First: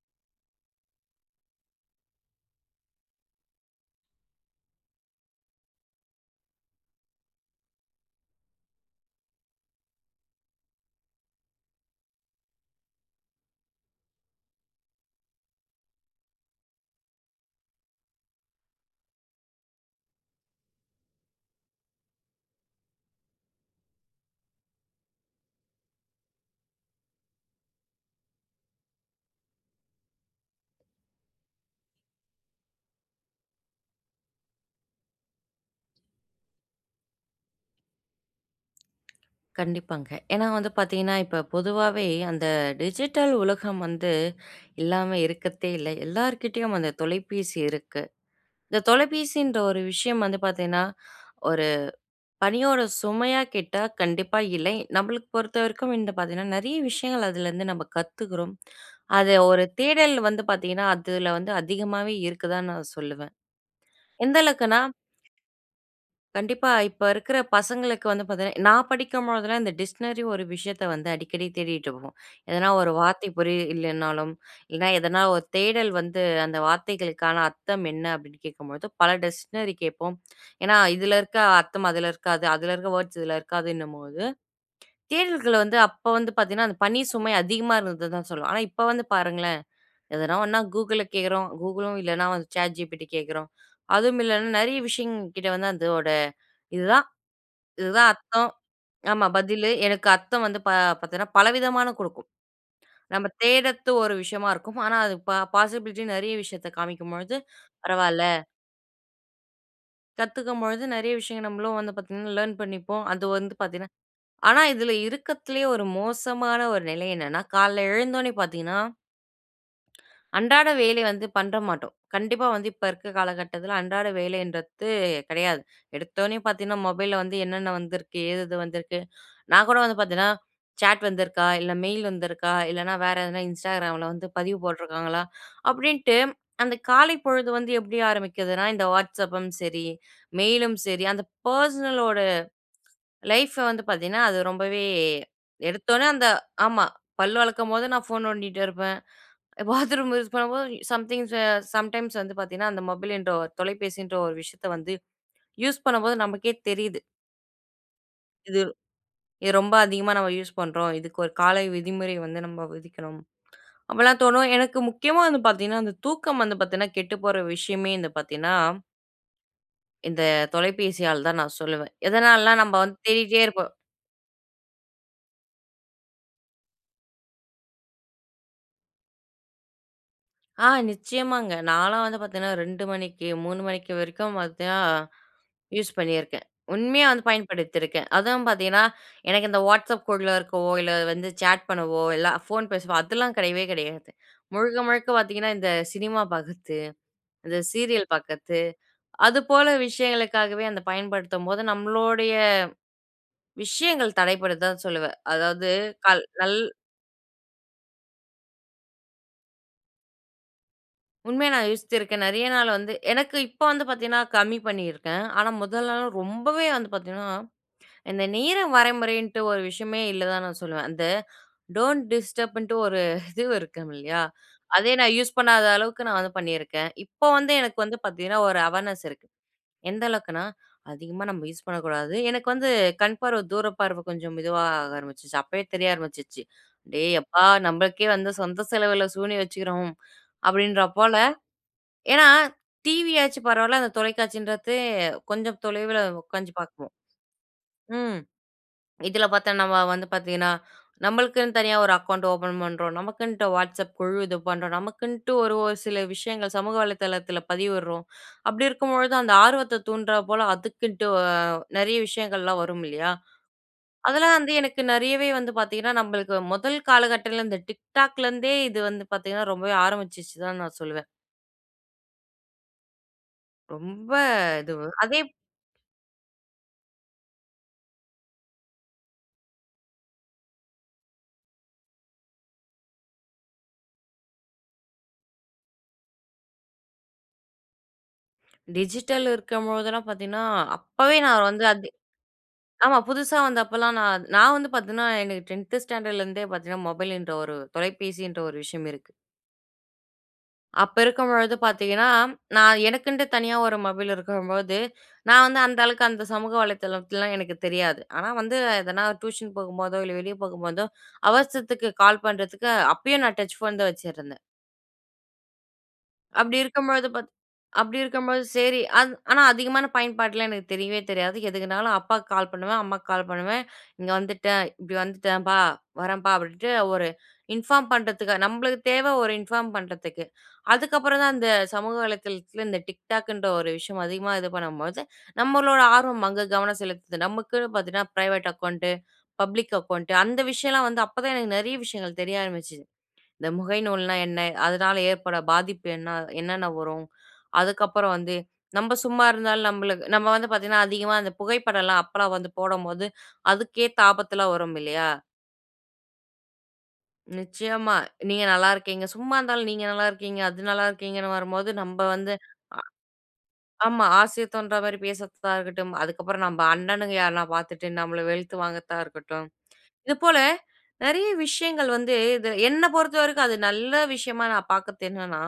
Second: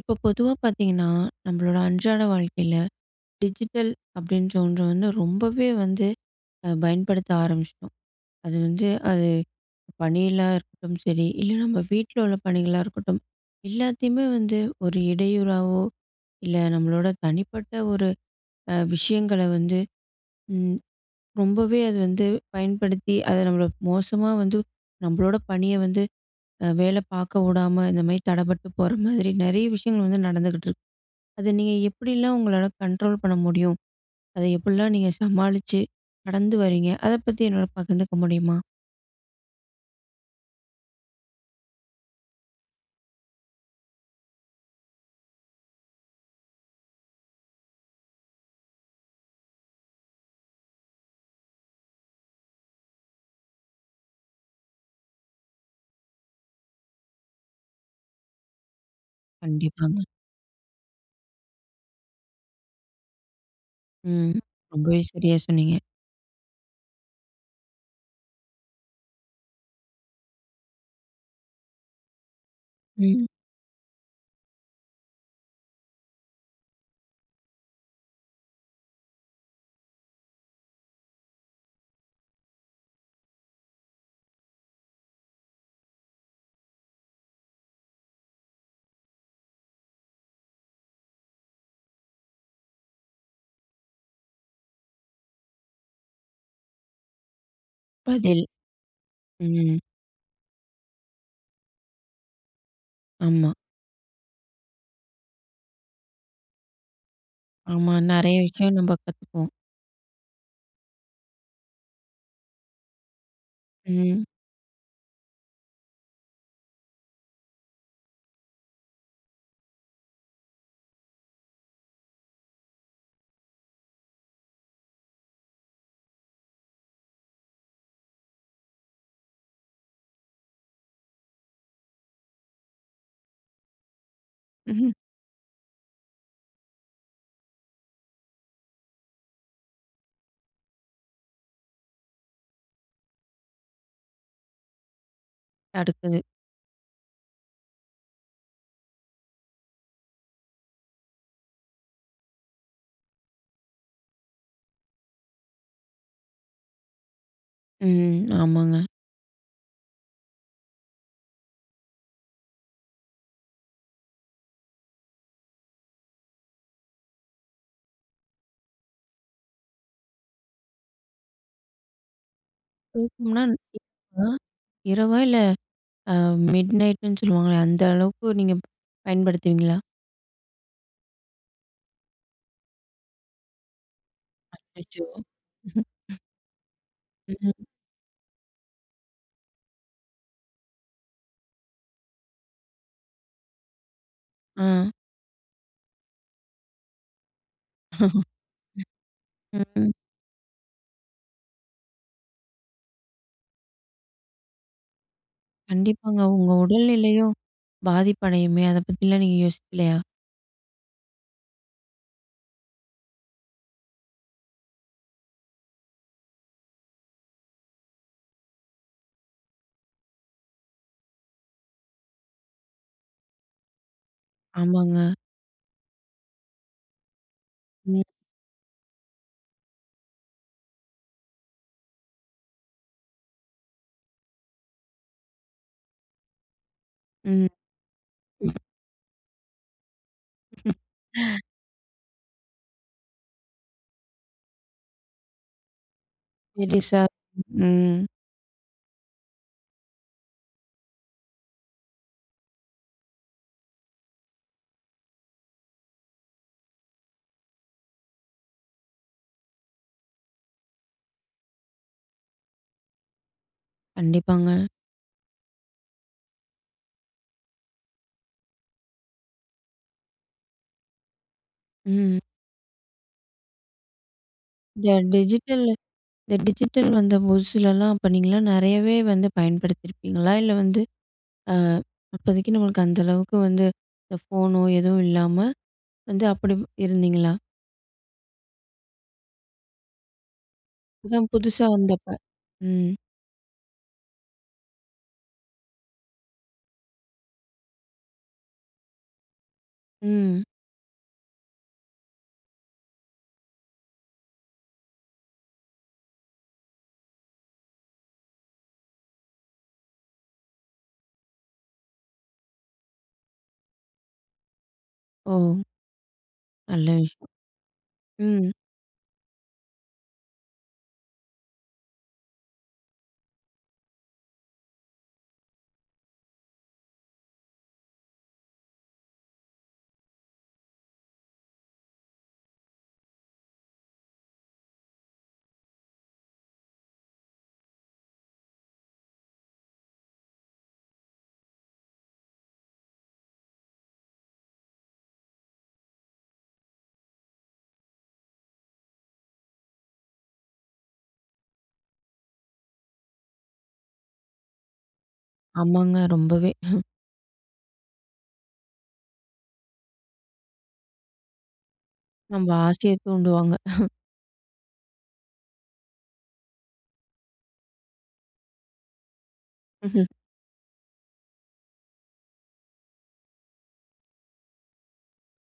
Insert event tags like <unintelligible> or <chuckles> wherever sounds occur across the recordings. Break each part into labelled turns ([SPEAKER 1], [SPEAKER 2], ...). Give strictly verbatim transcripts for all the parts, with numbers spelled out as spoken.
[SPEAKER 1] இப்போ பொதுவா பாத்தீங்கன்னா, நம்பளோட அன்றாட வாழ்க்கையில டிஜிட்டல் அப்டின்ற ஒன்று வந்து ரொம்பவே வந்து அ பயன்படுத்த ஆரம்பிச்ட்டோம். அது வந்து அது பணியில இருக்கட்டும் சரி, இல்லை நம்ம வீட்ல உள்ள பணிகளா இருக்கட்டும், எல்லாத்தயுமே வந்து ஒரு இடையூறாவோ இல்லை நம்மளோட தனிப்பட்ட ஒரு அ விஷயங்கள வந்து ம் ரொம்பவே அது வந்து பயன்படுத்தி, அதை நம்மள மோசமா வந்து நம்பளோட பணிய வந்து வேல பாக்க உடாம, இந்த மாரி தடப்பட்டு போற மாதிரி நெறைய விஷயங்கள் வந்து நடந்துக்கிட்ருக்கு. அதை நீங்க எப்படிலாம் உங்களால கண்ட்ரோல் பண்ண முடியும்? அதை எப்படிலாம் நீங்க சமாளிச்சு கடந்து வரீங்க, அதை பத்தி என்னோட பகிந்துக்க முடியுமா?
[SPEAKER 2] கண்டிப்பாங்க. ஏன்னா வந்து பாத்தீங்கன்னா, இப்ப பொதுவாவே அந்த டிஜிட்டல் உலகம் வந்து இல்லாம இருக்கத்தே இல்லை. எல்லார்கிட்டயும் அந்த தொலைபேசி இருக்கு. இந்த தொலைபேசின்ற ஒரு விஷயம் வந்து பாத்தீங்கன்னா, ஒரு பணியோட சுமையா கேட்டா கண்டிப்பா இல்லை. நம்பளுக்கு பொறுத்தவரைக்கும் இந்த பாத்தீங்கன்னா, நிறைய விஷயங்கள் அதுலருந்து நம்ப கத்துக்குறோம். அது ஒரு
[SPEAKER 1] கண்டிப்பாங்க.
[SPEAKER 2] தேடல் வந்து பாத்தீங்கன்னா, அதுல வந்து அதிகமாவே இருக்குதான்னு நான் சொல்லுவேன்.
[SPEAKER 1] ம்.
[SPEAKER 2] எந்த அளவுக்குன்னா
[SPEAKER 1] ரொம்பவே சரியா சொன்னீங்க.
[SPEAKER 2] கண்டிப்பா, இப்ப இருக்கிற பசங்களுக்கு வந்து பாத்தீங்கன்னா நான் படிக்கும்பொழுதெல்லாம் இந்த டிக்ஷ்னரி ஒரு விஷயத்தை வந்து அடிக்கடி தேடிட்ருப்போம். எதனா ஒரு
[SPEAKER 1] ம்.
[SPEAKER 2] வார்த்தை புரியில்லைனாலும், இல்லனா எதனா ஒரு தேடல் வந்து, அந்த வார்த்தைகளுக்கான அர்த்தம் என்ன அப்டின்னு கேக்கும்பொழுது பல டிக்ஷ்னரி கேப்போம். ஏன்னா இதில இருக்க அர்த்தம் அதில இருக்காது, அதில இருக்கிற வோர்ட்ஸ் இதில இருக்காதுன்னும்போது தேடல்கள் வந்து அப்போ வந்து பாத்தீங்கன்னா அந்த பணி சுமை அதிகமா இருந்தது தான் சொல்வேன். ஆனா இப்ப வந்து பாருங்களேன், எதனா ஒண்ணா "Google"ல கேக்குறோம், "Google"லும் இல்லனா வந்து "ChatGPT" கேக்கிறோம், அதுவும் இல்லைனா நிறைய விஷயங் கிட்ட வந்து அதோட இதுதான் இதுதான்
[SPEAKER 1] பதில்.
[SPEAKER 2] அர்த்தம், ஆமா பதிலு
[SPEAKER 1] ம்.
[SPEAKER 2] எனக்கு அர்த்தம் வந்து பா பாத்தீங்கன்னா பலவிதமான குடுக்கும். நம்ப
[SPEAKER 1] ஆமா.
[SPEAKER 2] தேடத்து ஒரு விஷயமா இருக்கும், ஆனா அது பாசிபிலிட்டி நிறைய விஷயத்த காமிக்கும்பொழுது
[SPEAKER 1] ஆமா,
[SPEAKER 2] பரவால்ல.
[SPEAKER 1] நெறைய விஷயம் நம்ப கத்துப்போம்.
[SPEAKER 2] கத்துக்கும்பொழுது நிறைய விஷயங்கள், நம்மளும் வந்து பார்த்தீங்கன்னா லேர்ன் பண்ணிப்போம். அது வந்து பார்த்தீங்கன்னா
[SPEAKER 1] ம்.
[SPEAKER 2] ஆனா, இதுல இருக்கத்துலேயே ஒரு மோசமான ஒரு நிலை என்னன்னா. கால்ல எழுந்தோனே பார்த்தீங்கன்னா. அன்றாட வேலை வந்து பண்ற மாட்டோம். கண்டிப்பா வந்து இப்ப இருக்க காலகட்டத்துல அன்றாட வேலைன்றத்து கெடையாது. எடுத்தவுடனே பார்த்தீங்கன்னா மொபைல்ல வந்து என்னன்ன வந்திருக்கு, ஏது எது வந்திருக்கு. நான் கூட வந்து பார்த்தீன்னா, சேட் வந்திருக்கா இல்ல மெயில் வந்துருக்கா, இல்லனா வேற எதுனா Instagramல வந்து பதிவு
[SPEAKER 1] ம்.
[SPEAKER 2] போட்ருக்காங்களா. அப்டின்ட்டு அந்த காலைப்பொழுது வந்து எப்டி ஆரம்பிக்குதுன்னா இந்த "Whatsapp"ம் சரி, மெயிலும் சரி, அந்த பர்ஸ்னலோட, லைஃப்ப வந்து பார்த்தீங்கன்னா அது ரொம்பவே எடுத்தோன
[SPEAKER 1] அடுத்தது.
[SPEAKER 2] அந்த ஆமா. பல்ல வெளக்கும்போது நான் ஃபோன் நோண்டிட்டு இருப்பேன். பாத்ரூம் யூஸ் பண்ணும்போதும். சம்திங்ஸ், சம்டைம்ஸ் வந்து பார்த்தீங்கன்னா அந்த மொபைல்ன்ற தொலைபேசின்ற ஒரு விஷயத்த வந்து யூஸ் பண்ணும்போது நமக்கே தெரியுது.
[SPEAKER 1] ம்.
[SPEAKER 2] இது.
[SPEAKER 1] ஆமாங்க.
[SPEAKER 2] இது ரொம்ப அதிகமா நம்ம யூஸ் பண்றோம். இதுக்கு ஒரு காலை விதிமுறை வந்து நம்ம விதிக்கணும். அப்டிலாம் தோணும். எனக்கு முக்கியமா வந்து பார்த்தீங்கன்னா, அந்த தூக்கம் வந்து பார்த்தீங்கன்னா கெட்டு போற விஷயமே வந்து பார்த்தீங்கன்னா இந்த தொலைபேசியால தான் நான் சொல்லுவேன். எதனாலனா, நம்ம வந்து தேடிட்டே
[SPEAKER 1] தூக்கம்னா,
[SPEAKER 2] இருப்போம்.
[SPEAKER 1] இப் வா, இரவா இல்ல. அ. மிட்நைட்னு சொல்லுவாங்களே அந்த அளவுக்கு நீங்க பயன்படுத்துவீங்களா?
[SPEAKER 2] ஆ நிச்சயமாங்க. நான்லாம் வந்து பார்த்தன்னா ரெண்டு மணிக்கு மூனு மணிக்கு வரைக்கும் பார்த்தன்னா
[SPEAKER 1] அச்சச்சோ!
[SPEAKER 2] யூஸ்
[SPEAKER 1] <chuckles>
[SPEAKER 2] பண்ணியிருக்கேன். உண்மையா வந்து
[SPEAKER 1] ம், ம்.
[SPEAKER 2] பயன்படுத்தியிருக்கேன். அதான் பார்த்தீங்கன்னா எனக்கு இந்த WhatsApp குழுல இருக்கவோ, இல்ல வந்து சாட் பண்ணவோ, இல்ல ஃபோன் பேசுவோ அதெல்லாம் கெடையவே கெடையாது <inhales> முழுக்க,
[SPEAKER 1] ஆ.
[SPEAKER 2] முழுக்க பார்த்தீங்கன்னா, இந்த சினிமா பார்க்கிறது, இந்த சீரியல்
[SPEAKER 1] <chuckles>
[SPEAKER 2] பார்க்கிறது அதுபோல
[SPEAKER 1] ம்ஹ்ம்.
[SPEAKER 2] விஷயங்களுக்காகவே அந்த பயன்படுத்தும்போது நம்மளோடைய விஷயங்கள் தடைபடுது தான் சொல்லுவேன். அதாவது,
[SPEAKER 1] கண்டிப்பாங்க.
[SPEAKER 2] கல்
[SPEAKER 1] உங்க
[SPEAKER 2] நல்
[SPEAKER 1] உடல்நிலையும் பாதிப்பு அடையுமே! அத பத்திலாம் நீங்க யோசிக்கலயா?
[SPEAKER 2] உண்மையா நான் யோசிச்சிருக்கேன். நெறைய நாள் வந்து எனக்கு இப்ப வந்து பார்த்தீங்கன்னா, கம்மி பண்ணியிருக்கேன். ஆனா, முதலலாம் ரொம்பவே வந்து பார்த்தீங்கன்னா இந்த நேரம் வரைமுறைன்னுட்டு ஒரு விஷயமே இல்ல தான் நான் சொல்லுவேன். அந்த டோன்ட் டிஸ்டர்பன்ட்டு ஒரு இது இருக்கும் இல்லயா? அதே
[SPEAKER 1] ஆமாங்க.
[SPEAKER 2] நான் யூஸ் பண்ணாத அளவுக்கு நான் வந்து பண்ணிருக்கேன். இப்போ வந்து எனக்கு வந்து
[SPEAKER 1] ம்.
[SPEAKER 2] பார்த்தீங்கன்னா, ஒரு அவேர்னஸ் இருக்கு. எந்த அளவுக்குன்னா "அதிகமாக நம்ம யூஸ் பண்ணக்கூடாது," எனக்கு வந்து கண்பார்வ தூரப்பார்வ கொஞ்சம் மெதுவா ஆக ஆரம்பிச்சுருச்சு. அப்பவே தெரிய ஆரம்பிச்சுருச்சு. "டேய் யப்பா!
[SPEAKER 1] ம்
[SPEAKER 2] நம்மளுக்கே வந்து சொந்த செலவுல சூனியம் வச்சுக்கிறோம்." அப்பிடின்றாப் போல,
[SPEAKER 1] <sighs>
[SPEAKER 2] ஏன்னா டிவி ஆச்சும் பரவாயில்ல. அந்த தொலைக்காட்சின்றது கொஞ்சம் தொலைவுல உட்கார்ந்து பாக்வோம்
[SPEAKER 1] <unintelligible> ம்.
[SPEAKER 2] ம். இதில பார்த்தா நம்ம வந்து பார்த்தீங்கன்னா நம்மளுக்குன்னு தனியா ஒரு அக்கவுண்ட் ஓப்பன் பண்றோம். நமக்குன்ட்டு WhatsApp குழு இது பண்றோம். நமக்குன்ட்டு ஒரு, ஒரு சில விஷயங்கள் சமூக வலைதளத்தில பதிவிட்றோம். அப்பிடி இருக்கும்பொழுது அந்த ஆர்வத்த தூண்டுறா போல அதுக்குன்ட்டு அ, நிறைய விஷயங்கள்லாம் வரும் இல்லயா? அதெல்லாம்
[SPEAKER 1] கண்டிப்பாங்க.
[SPEAKER 2] வந்து எனக்கு நிறையவே வந்து பார்த்தீங்கன்னா, நம்மளுக்கு முதல் காலகட்டத்துல இந்த TikTok லேருந்தே இது வந்து பார்த்தீங்கன்னா, ரொம்பவே ஆரம்பிச்சிச்சு தான் நான் சொல்லுவேன்.
[SPEAKER 1] ம்.
[SPEAKER 2] ரொம்ப இதுவு.
[SPEAKER 1] இந்த
[SPEAKER 2] அதே
[SPEAKER 1] டிஜிட்டல்- இந்த டிஜிட்டல் வந்த புதுசுலல்லாம், அப்ப நீங்கல்லாம் நெறையவே வந்து பயன்படுத்தியிருப்பீங்களா? இல்லை வந்து, "அ அப்போதைக்கு, நம்மளுக்கு அந்த அளவுக்கு வந்து இந்த ஃபோனோ எதுவும் இல்லாம" வந்து அப்படி இருந்தீங்களா?
[SPEAKER 2] டிஜிட்டல் இருக்கும்பொழுதெல்லாம் பார்த்தீங்கன்னா, அப்பவே
[SPEAKER 1] அப்பதான்
[SPEAKER 2] நான் வந்து
[SPEAKER 1] புதுசா
[SPEAKER 2] அது
[SPEAKER 1] வந்தப்ப. ம்.
[SPEAKER 2] ஆமா, புதுசா வந்தப்பல்லாம் நா நா வந்து பாத்தீங்கன்னா, எனக்கு டென்த்து ஸ்டாண்டர்ட்லருந்தே பாத்தீங்கன்னா, மொபைலுன்ற ஒரு தொலைபேசின்ற ஒரு விஷயம் இருக்கு.
[SPEAKER 1] ம்.
[SPEAKER 2] அப்ப இருக்கும்பொழுது பார்த்தீங்கன்னா, நான் எனக்குன்ட்டு தனியா ஒரு மொபைல் இருக்கும்பொழுது, நான் வந்து அந்த அளவுக்கு அந்த சமூக வலைத்தளத்துலல்லாம் எனக்கு தெரியாது. ஆனா வந்து எதனா டியூஷன் போகும்போதோ, இல்ல வெளியே போகும்போதோ, அவசரத்துக்கு கால் பண்றதுக்கு அ அப்பயும் நான் டச் ஃபோன் தான் வச்சுருந்தேன்.
[SPEAKER 1] ஓ.
[SPEAKER 2] அப்படி
[SPEAKER 1] நல்ல
[SPEAKER 2] இருக்கும்பொழுது
[SPEAKER 1] விஷயம்.
[SPEAKER 2] பார்த் அப்படி இருக்கும்பொழுது
[SPEAKER 1] ம்.
[SPEAKER 2] சேரி, அது ஆனா அதிகமான பயன்பாடல்லாம் எனக்கு தெரியவே தெரியாது. எதுக்குனாலும் அப்பாக்கு கால் பண்ணுவேன், அம்மாக்கு கால் பண்ணுவேன். "இங்க வந்துட்டேன். இப்படி வந்துட்டேன்ப்பா, வரேன்பா." அப்படீன்ட்டு ஒரு இன்ஃபார்ம் பண்ணுறதுக்கு. நம்மளுக்கு தேவ ஒரு இன்ஃபார்ம் பண்ணுறதுக்கு. அதுக்கப்பறம் தான், அந்த சமூக வலைதளத்தில இந்த TikTokகுன்ற ஒரு விஷயம் அதிகமா இது பண்ணும்பொழுது, நம்மளோட ஆர்வம் அங்க கவனம் செலுத்துது. நம்மக்குன்னு பார்த்தீங்கன்னா, பிரைவேட் அக்கவுண்ட்டு, பப்ளிக் அக்கவுண்ட்டு அந்த விஷயம்ல்லாம் வந்து அப்ப தான், எனக்கு நெறைய விஷயங்கள் தெரிய ஆரம்பிச்சுது. இந்த முகை நூல்ன்னா என்ன? அதனால ஏற்படுற பாதிப்பு என்ன? அ என்னன்ன வரும்? அதுக்கப்புறம் வந்து நம்ப சும்மா இருந்தாலும், நம்மலுக் நம்ம வந்து பாத்தீங்கன்னா, அதிகமா அந்த புகைப்படல்லாம் அப்பல்லாம் வந்து போடும்போது, அதுக்கேத்த ஆபத்தெல்லாம் வரும் இல்லையா?
[SPEAKER 1] ஆமாங்க. ரொம்பவே. <chuckles>
[SPEAKER 2] நிச்சயமா. நீங்க நல்லா இருக்கீங்க. சும்மா இருந்தாலும் நீங்க நல்லா இருக்கீங்க, அது நல்லா இருக்கீங்கன்னு வரும்போது நம்ம வந்து
[SPEAKER 1] நம்ம
[SPEAKER 2] அ
[SPEAKER 1] ஆசைய தூண்டுவாங்க. <chuckles>
[SPEAKER 2] ஆமா. ஆசை தோன்ற மாரி பேசுறத்தாகட்டும். அதுக்கப்புறம் நம்ப அண்ணனுங்க யார்னா பார்த்துட்டு. நம்மள வெலுத்து வாங்கறத்த இருக்கட்டும்.
[SPEAKER 1] <chuckles>
[SPEAKER 2] இது போல நிறைய விஷயங்கள் வந்து. இது என்ன பொறுத்த வரைக்கும். அது நல்ல விஷயமா நான் பார்க்கறத்து என்னன்னா,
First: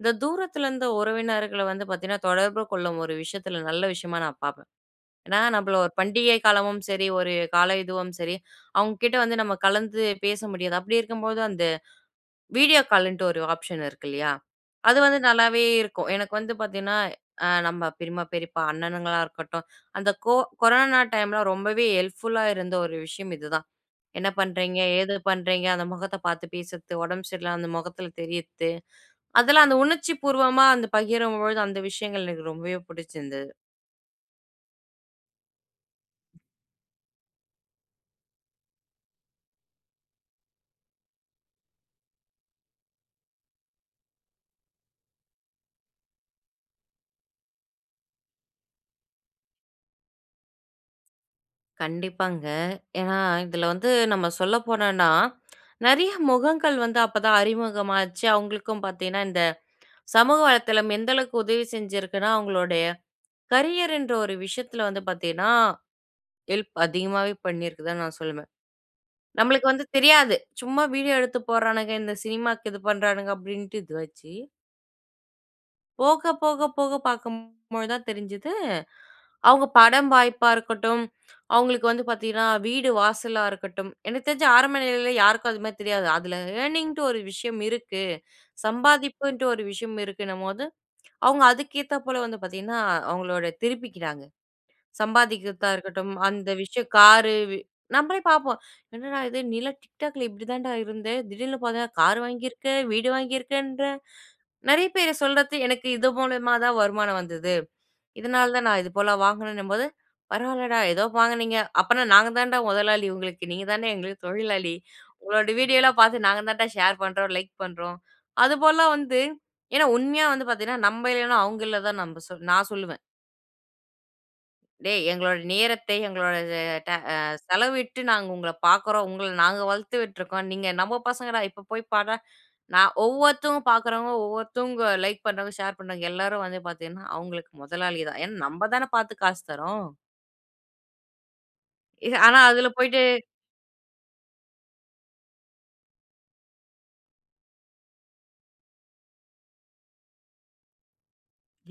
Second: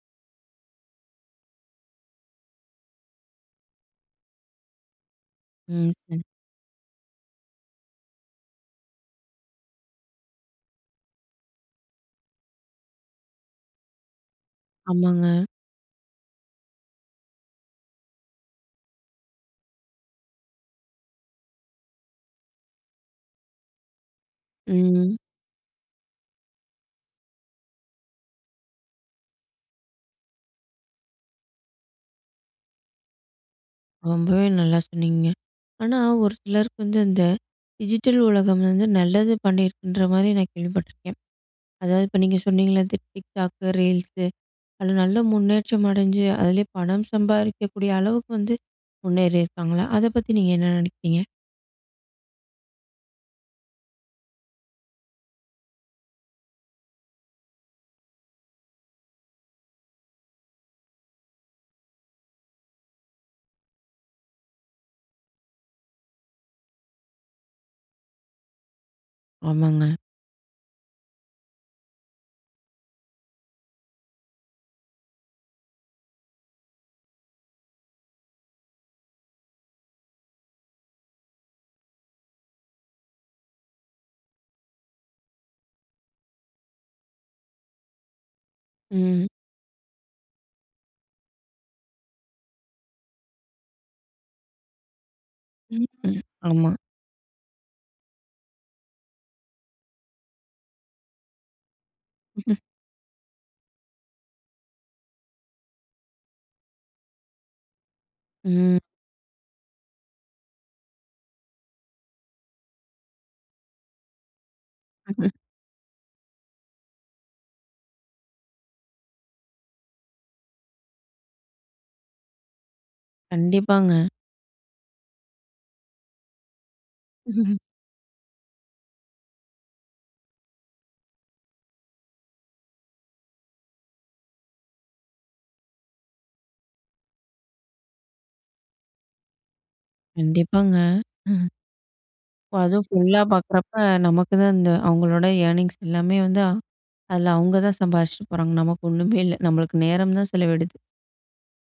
[SPEAKER 2] இந்த தூரத்துல இருந்த உறவினர்கள வந்து பார்த்தீங்கன்னா தொடர்பு கொள்ளும் ஒரு விஷயத்துல ஒரு நல்ல விஷயமா நான் பார்ப்பேன். ஏனா, நம்மள ஒரு
[SPEAKER 1] ம். ம்.
[SPEAKER 2] பண்டிகை காலமும் சரி, ஒரு கால இதுவும் சரி. அவங்க கிட்ட வந்து நம்ம கலந்து பேச முடியாது. அப்டி இருக்கும்போது அந்த வீடியோ கால்ன்ட்டு ஒரு ஆப்ஷன் இருக்கு இல்லையா, அது வந்து
[SPEAKER 1] ஆமாங்க.
[SPEAKER 2] நல்லாவே இருக்கும். எனக்கு வந்து பார்த்தீங்கன்னா, நம்ப பெரியம்மா, பெரியப்பா, அண்ணனுங்களா இருக்கட்டும். அந்த கோ கொரோனா டைம்ல ரொம்பவே ஹெல்ப்புல்லா இருந்த ஒரு விஷயம் இதுதான். என்ன பண்றீங்க? ஏது
[SPEAKER 1] ம்.
[SPEAKER 2] பண்றீங்க? அந்த முகத்தை பார்த்து பேசுறத்து. உடம்பு சரியில்லாம அந்த முகத்துல தெரியத்து. அதெல்லாம் அந்த உணர்ச்சி பூர்வமா அந்த பகிரும்பொழுது அந்த விஷயங்கள் எனக்கு ரொம்பவே புடிச்சிருந்துது.
[SPEAKER 1] ரொம்பவே நல்லா சொன்னீங்கங்க. ஆனா, ஒரு சிலருக்கு வந்து இந்த டிஜிட்டல் உலகம் வந்து நல்லது பண்ணியிருக்குன்ற மாரி நான் கேள்விப்பட்டுருக்கேன். அதாவது, இப்ப நீங்க சொன்னீங்கள்ல, இந்த TikTok, ரீல்ஸு அதுல நல்ல முன்னேற்றம் அடைஞ்சு, அதிலேயே பணம் சம்பாரிக்கக்கூடிய அளவுக்கு வந்து முன்னேறி இருக்காங்களா? அத பத்தி நீங்க என்ன நினைக்கிறீங்க?
[SPEAKER 2] கண்டிப்பாங்க. ஏனா, இதுல வந்து நம்ம சொல்ல போனோம்னா, நிறைய முகங்கள் வந்து அப்ப தான் அறிமுகமாச்சு. அவங்களுக்கும் பார்த்தீங்கன்னா இந்த சமூக வலைத்தளம் எந்த அளவுக்கு உதவி செஞ்சிருக்குனா, அவங்களுடைய கரியர்ன்ற ஒரு விஷயத்துல வந்து பார்த்தீங்கன்னா, ஹெல்ப் அதிகமாவே பண்ணிருக்கதான் நான் சொல்லுவேன். நம்மளுக்கு வந்து
[SPEAKER 1] ஆமாங்க.
[SPEAKER 2] தெரியாது. சும்மா வீடியோ எடுத்து போட்றானுங்க, இந்த சினிமாக்கு இது பண்றானுங்க அப்டின்ட்டு இது வச்சி போக போக போக பாக்கும்பொழுது தான் தெரிஞ்சுது, அவுங்க படம் வாய்ப்பா இருக்கட்டும், அவுங்களுக்கு வந்து பாத்தீங்கன்னா, வீடு வாசலா இருக்கட்டும், எனக்கு தெரிஞ்சு ஆரம்ப நிலையில யாருக்கும் அதுமாரி தெரியாது. அதில ஏர்னிங்ன்ட்டு ஒரு விஷயம் இருக்கு.
[SPEAKER 1] ம்.
[SPEAKER 2] சம்பாதிப்புன்ட்டு ஒரு விஷயம் இருக்குன்னம்போது, அவுங்க அதுக்கேத்தாப் போல வந்து பாத்தீங்கன்னா, அ அவுங்களோட திருப்பிக்கிறாங்க. சம்பாதிக்கிற்தா
[SPEAKER 1] ம்
[SPEAKER 2] இருக்கட்டும் அந்த
[SPEAKER 1] ஆமா.
[SPEAKER 2] விஷயம் காரு, வீ நம்பளே பாப்போம். "என்னடா! இது நீலாம் TikTok ல இப்பிடி தான்டா இருந்த! திடீல்னு பாத்தன்னா, கார்
[SPEAKER 1] ம் ம்.
[SPEAKER 2] வாங்கியிருக்க! வீடு வாங்கியிருக்கேன்ற!" நிறைய பேர் சொல்றது, எனக்கு இது மூலயமா தான் வருமானம் வந்துது. இதனால தான் நான்
[SPEAKER 1] ம்.
[SPEAKER 2] இது போல வாங்குனேன்னும்போது, "பரவால்லடா! எதோ வாங்குனீங்க, அப்பன்னா நாங்க தான்டா முதலாளி உங்களுக்கு, நீங்க தான்டா எங்களுக்கு தொழிலாளி.
[SPEAKER 1] ம் ம்.
[SPEAKER 2] உங்களோட வீடியோலாம் பாத்து நாங்க தான்டா ஷேர் பண்றோம். லைக் பண்றோம்." அது போல்லாம் வந்து ஏன்னா உண்மையா வந்து பாத்தீங்கன்னா, நம்ம இல்லன்னா, அவுங்க இல்ல தான், நம்ப நான் சொல்லுவேன்.
[SPEAKER 1] கண்டிப்பாங்க.
[SPEAKER 2] "டேய்! எங்களோட நேரத்தை எங்களோட அது- ட அ
[SPEAKER 1] <chuckles>
[SPEAKER 2] செலவிட்டு நாங்க உங்கள பாக்குறோம். உங்கள நாங்க வளத்து விட்ருக்கோம். நீங்க நம்ம பசங்கடா! இப்ப போய் பார்டா!" நான் ஒவ்வொருத்தவுங்க பாக்குறவுங்க ஒவ்வொருத்தவுங்க லைக் பண்றாங்க, ஷேர் பண்றாங்க. எல்லாரும் வந்து பாத்தீங்கன்னா, அவுங்களுக்கு முதலாளி தான். ஏன்னா நம்ப தான பாத்து காசு தரோம்.
[SPEAKER 1] கண்டிப்பாங்க. ம்.
[SPEAKER 2] எ ஆனா
[SPEAKER 1] இப்ப
[SPEAKER 2] அதுல
[SPEAKER 1] அதுவும்
[SPEAKER 2] போயிட்டு
[SPEAKER 1] ஃபுல்லா பார்க்குறப்ப, நமக்கு தான் அந்த அவுங்களோட ஏர்னிங்ஸ் எல்லாமே வந்து அ அதில அவுங்க தான் சம்பாரிச்சுட்டு போறாங்க. நமக்கு ஒண்ணுமேல்ல! நம்மளுக்கு நேரம் தான் செலவிடுது.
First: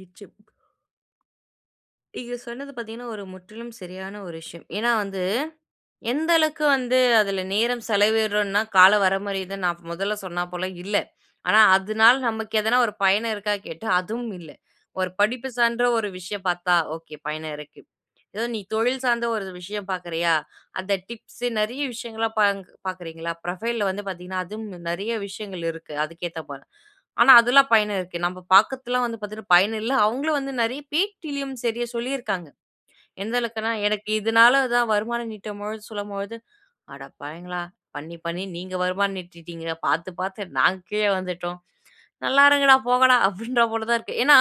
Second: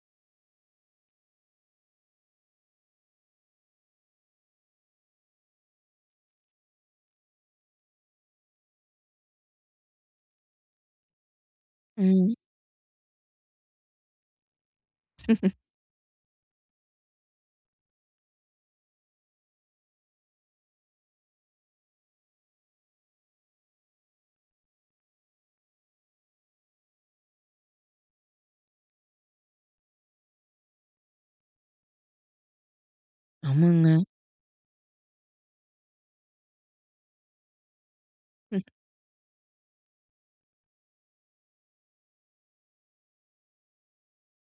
[SPEAKER 2] இச்சு ப் நீங்க சொன்னது பாத்தீங்கன்னா, ஒரு முற்றிலும் சரியான ஒரு விஷயம். ஏன்னா வந்து எந்த அளவுக்கு வந்து அதில நேரம் செலவிடுறோன்னா, கால வரமுறை நான் மொதல்ல சொன்னாப்போல இல்லை. ஆனா அதுனால
[SPEAKER 1] ம்.
[SPEAKER 2] நமக்கு எதனா ஒரு பயனிருக்கா கேட்டா, அதுவும் இல்லை. ஒரு படிப்பு
[SPEAKER 1] <laughs>
[SPEAKER 2] சான்ற ஒரு விஷயம் பார்த்தா ஒகே பயனிருக்கு. ஏதோ நீ தொழில் சார்ந்த ஒரு விஷயம் பாக்குறயா? அந்த டிப்ஸ், நெறைய விஷயங்கள்லாம் பாங்க் பாக்குறீங்களா புரொஃபைல்ல வந்து பாத்தீங்கன்னா, அதுவும் நிறைய விஷயங்கள் இருக்கு அதுக்கு ஏத்தபோல. ஆனா அதுல்லாம் பயன் இருக்கு. நம்ம பாக்குத்துலாம் வந்து பாத்தீங்கன்னா பயன் இல்லை. அவுங்களும் வந்து நெறைய பேட்டிலயும் சரியா சொல்லியிருக்காங்க. எந்த அளவுக்குனா,
[SPEAKER 1] ஆமாங்க.
[SPEAKER 2] எனக்கு இதுனால தான் வருமானம் ஈட்டும்பொழுது சொல்லும்பொழுது, "அடப்பாவிங்களா! பண்ணி பண்ணி
[SPEAKER 1] ம்.
[SPEAKER 2] நீங்க வருமானம் ஈட்டிட்டீங்க, பாத்து பாத்து நாங்க கீழே வந்துட்டோம், நல்லா இருங்கடா, போங்கடா" அப்டின்றா போல தான் இருக்கு. ஏன்னா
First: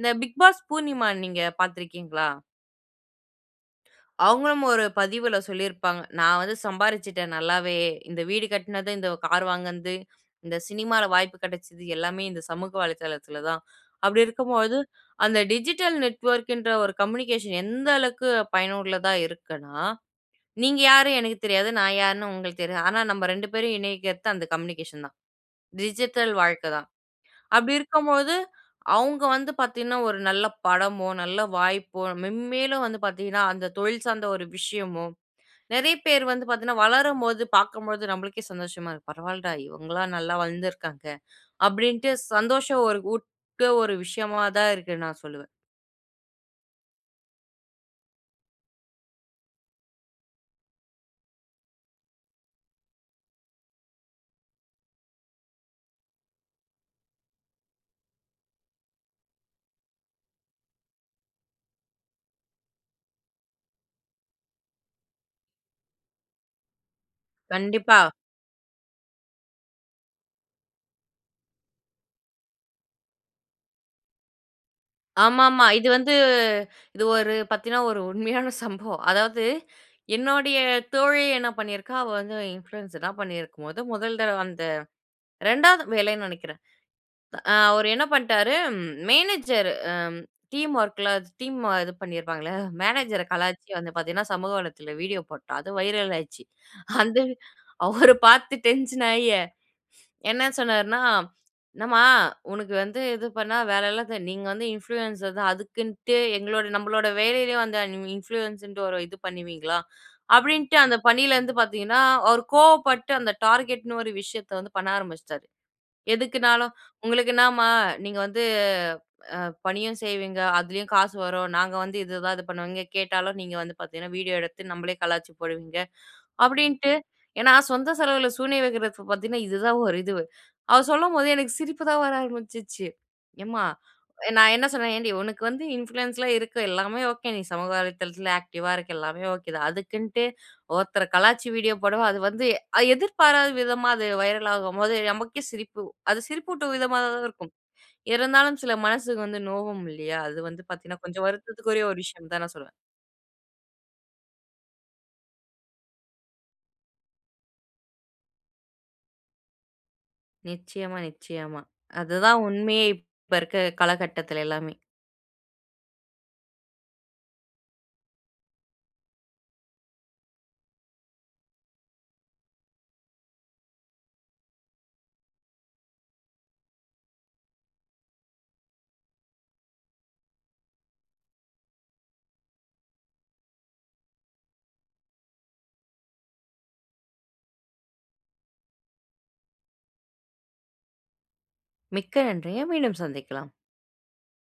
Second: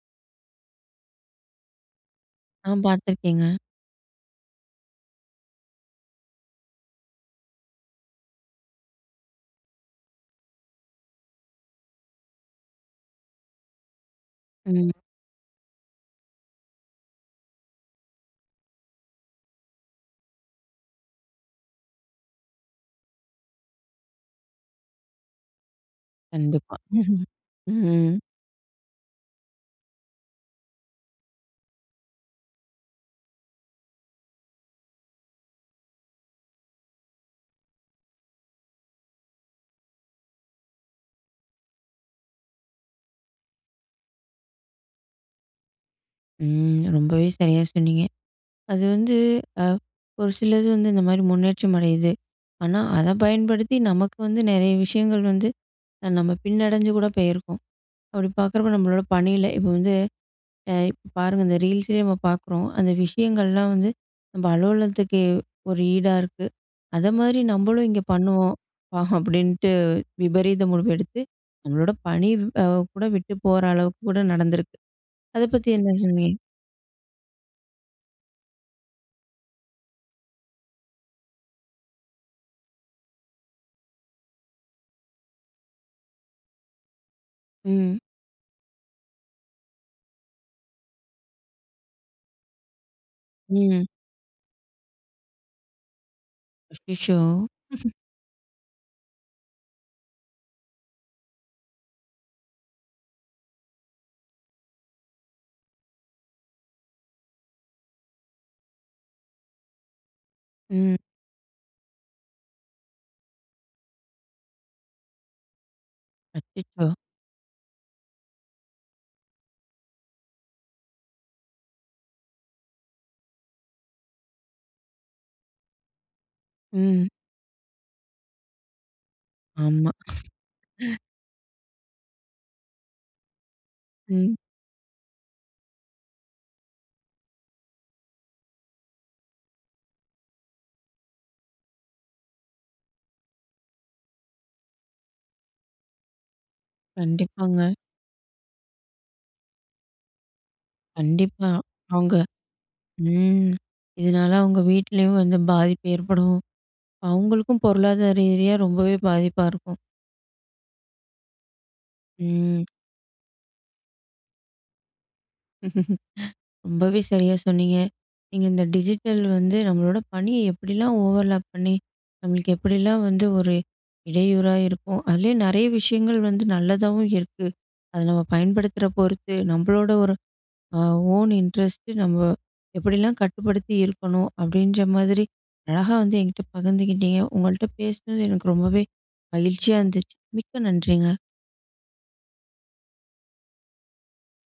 [SPEAKER 2] இந்த பிக் பாஸ் பூர்ணிமா நீங்க பாத்துருக்கீங்களா?
[SPEAKER 1] ஆ, பார்த்துருக்கேங்க.
[SPEAKER 2] அவுங்களும் ஒரு பதிவுல சொல்லிருப்பாங்க. நான் வந்து சம்பாரிச்சுட்டேன் நல்லாவே இந்த வீடு கட்டுனது இந்த கார் வாங்குனது இந்த சினிமால வாய்ப்பு கெடச்சது எல்லாமே இந்த சமூக வலைத்தளத்தில தான். அப்டி இருக்கும் பொழுது
[SPEAKER 1] ம்.
[SPEAKER 2] அந்த டிஜிட்டல் நெட்வொர்க்ன்ற ஒரு கம்யூனிகேஷன் எந்த அளவுக்கு பயனுள்ளதா இருக்குன்னா, நீங்க யாரு எனக்குத் தெரியாது. நான் யார்ன்னு உங்களுக்கு தெரியாது. ஆனா நம்ப ரெண்டு பேரையும் இணைக்கிறது அந்த கம்யூனிகேஷன் தான். டிஜிட்டல் வாழ்க்க
[SPEAKER 1] கண்டிப்பா
[SPEAKER 2] தான்.
[SPEAKER 1] <chuckles>
[SPEAKER 2] அப்டி இருக்கும்
[SPEAKER 1] ம்.
[SPEAKER 2] பொழுது, அவுங்க வந்து பாத்தீங்கன்னா ஒரு நல்ல படமோ, நல்ல வாய்ப்போ மெம்மேலும் வந்து பாத்தீங்கன்னா அந்த தொழில் சார்ந்த ஒரு விஷயமும், நெறைய பேர் வந்து பாத்தீங்கன்னா வளரும் போது பாக்கும்பொழுது நம்பளுக்கே சந்தோஷமா இருக் "பரவால்லடா இவுங்கல்லாம் நல்லா வளந்துருக்காங்க." அப்டின்ட்டு சந்தோஷம் ஒரு ஊட்ட ஒரு விஷயமா தான் இருக்கு நான் சொல்லுவேன்.
[SPEAKER 1] ம். ரொம்பவே சரியா சொன்னீங்க. அது வந்து அ ஒரு சிலது வந்து இந்த மாரி, முன்னேற்றம் அடையுது. ஆனா, அத பயன்படுத்தி நமக்கு வந்து நெறைய விஷயங்கள் வந்து, அ நம்ம பின்னடஞ்சு கூட பேயிருக்கோம். அப்படி பாக்குறப்போ, நம்மளோட பணியில இப்ப வந்து அ இப்ப பாருங்க இந்த Reelsலயே நம்ம பாக்குறோம். "அந்த விஷயங்கள்லாம் வந்து, நம்ம அலுவலகத்துக்கு, ஒரு ஈடா இருக்கு. அதமாரி, நம்மளும்
[SPEAKER 2] கண்டிப்பா.
[SPEAKER 1] இங்க பண்ணுவோம்" பா அப்படின்ட்டு விபரீத முடிவு எடுத்து, நம்மளோட பணி அ கூட விட்டு போற அளவுக்கு கூட நடந்திருக்கு. அத
[SPEAKER 2] ஆமாமா.
[SPEAKER 1] பத்தி,
[SPEAKER 2] இது
[SPEAKER 1] என்ன.
[SPEAKER 2] வந்து
[SPEAKER 1] <unintelligible>
[SPEAKER 2] இது ஒரு பாத்தீங்னா, ஒரு உண்மையான சம்பவம். அதாவது, என்னோடைய தோழி என்ன பண்ணிருக்கா, அவ வந்து இன்ஃப்ளூயன்ஸலாம் பண்ணிருக்கும்போது, முதல் தடவ அந்த ரெண்டாவது வேலைன்னு நெனைக்குறேன். அ, அவரு
[SPEAKER 1] ம்.
[SPEAKER 2] என்ன பண்ணிட்டாரு ம், மேனேஜர் அம், டீம் வொர்க்ல ச் டீம்ம இது பண்ணிருப்பாங்க இல்லையா. மேனேஜர கலாய்ச்சு
[SPEAKER 1] ம்.
[SPEAKER 2] வந்து பாத்தீங்கன்னா, சமூக வளையத்துல வீடியோ போட்டா. அது வைரல் ஆயிருச்சு. அந்த
[SPEAKER 1] <unintelligible>
[SPEAKER 2] வ்,
[SPEAKER 1] <chuckles>
[SPEAKER 2] அவரு பாத்து டென்ஷன் ஆயி, என்ன சொன்னாருன்னா, "என்னம்மா! உனக்கு வந்து, இது பண்ணா வேலையில்லாது நீங்க வந்து இன்ஃப்ளூயன்ஸர் தான் அதுக்குன்ட்டு எங்களோட நம்மளோட வேலையிலயும் அந்த <unintelligible> இன்ஃப்ளூயன்ஸுன்டு ஒரு இது பண்ணுவீ ங்களா?" அப்படின்ட்டு, அந்த
[SPEAKER 1] ம்.
[SPEAKER 2] பணியில இருந்து பாத்தீங்கனா, அவரு கோவப்பட்டு, அந்த டார்கெட்ன்னு ஒரு விஷயத்த வந்து பண்ண ஆரம்பிச்சிட்டாரு. எதுக்குனாலும்,
[SPEAKER 1] அச்சச்சோ!
[SPEAKER 2] "உங்களுக்கு என்னாமா! நீங்க வந்து அ, பணியும் செய்வீங்க. அதுலயும் காசு வரும். நாங்க வந்து இது எதாவது பண்ணுவீங்க. கேட்டாலும் நீங்க வந்து பாத்தீங்கனா, வீடியோ எடுத்து நம்மளையே கலாய்ச்சு போடுவீங்க", அப்படின்ட்டு
[SPEAKER 1] ம்.
[SPEAKER 2] ஏன்னா, சொந்த செலவுல சூனிய வைக்கிறது பாத்தீங்கனா, இது தான்,
[SPEAKER 1] ஆமா..
[SPEAKER 2] ஒரு இதுவு. அவரு
[SPEAKER 1] <chuckles>
[SPEAKER 2] சொல்லும்போது, எனக்கு சிரிப்பு தான் வர ஆரம்பிச்சுச்சு. எம்மா அ
[SPEAKER 1] ம்.
[SPEAKER 2] நான் என்ன சொன்னேன். "ஏண்டி, உனக்கு வந்து இன்ஃப்ளூயன்ஸ்லாம் இருக்கு. எல்லாமே ஓகே. நீ சமூக வலைத்தளத்துல ஆக்டிவா இருக்க, எல்லாமே ஓகே தான். அதுக்குன்ட்டு ஒருத்தர கலாய்ச்சு, வீடியோ போடுவ?" அது வந்து அ, எதிர்பாராத விதமா, அது வைரல் ஆகும்போது நமக்கே சிரிப்பு. அது சிரிப்பூட்டும் விதமாகதா இருக்கும்.
[SPEAKER 1] கண்டிப்பாங்க.
[SPEAKER 2] இருந்தாலும் சில மனசுக்கு வந்து நோகும் இல்லையா? அது வந்து பாத்தீங்கனா, கொஞ்சம்
[SPEAKER 1] கண்டிப்பா.
[SPEAKER 2] வருத்தத்துக்குரிய ஒரு
[SPEAKER 1] அவுங்க
[SPEAKER 2] விஷயம்ன்னு தான், நான் சொல்லுவேன்.
[SPEAKER 1] ம். இதனால அவங்க வீட்டுலயும் வந்து, பாதிப்பு ஏற்படும். அவங்களுக்கும் பொருளாதார ரீதியா, ரொம்பவே பாதிப்பா இருக்கும்.
[SPEAKER 2] நிச்சயமா, நிச்சயமா. அதுதான்
[SPEAKER 1] ம்.
[SPEAKER 2] உண்மையே. இப்ப இருக்க காலகட்டத்துல, எல்லாமே.
[SPEAKER 1] <chuckles> .ரொம்பவே, சரியா சொன்னிங்க. நீங்க "இந்த டிஜிட்டல் வந்து, நம்மளோட பணிய எப்படிலாம், ஓவர்லாப் பண்ணி, நம்மளுக்கு எப்படிலாம் வந்து, ஒரு இடையூறா இருக்கும். அதுலயும் நெறைய விஷயங்கள் வந்து நல்லதாவும் இருக்கு. அதை, நம்ம பயன்படுத்துற பொறுத்து, நம்மளோட ஒரு, அ ஓன் இன்ட்ரெஸ்ட்டு நம்ம எப்படிலாம் கட்டுப்படுத்தி இருக்கணும்" அப்படின்ற மாதிரி, அழகா வந்து என்கிட்ட பகிர்ந்துக்கிட்டீங்க. உங்கள்ட்ட பேசுனது எனக்கு ரொம்பவே மகிழ்ச்சியா இருந்துச்சி. மிக்க நன்றிங்க
[SPEAKER 2] மிக்க நன்றிங்க. மீண்டும் சந்திக்கலாம்.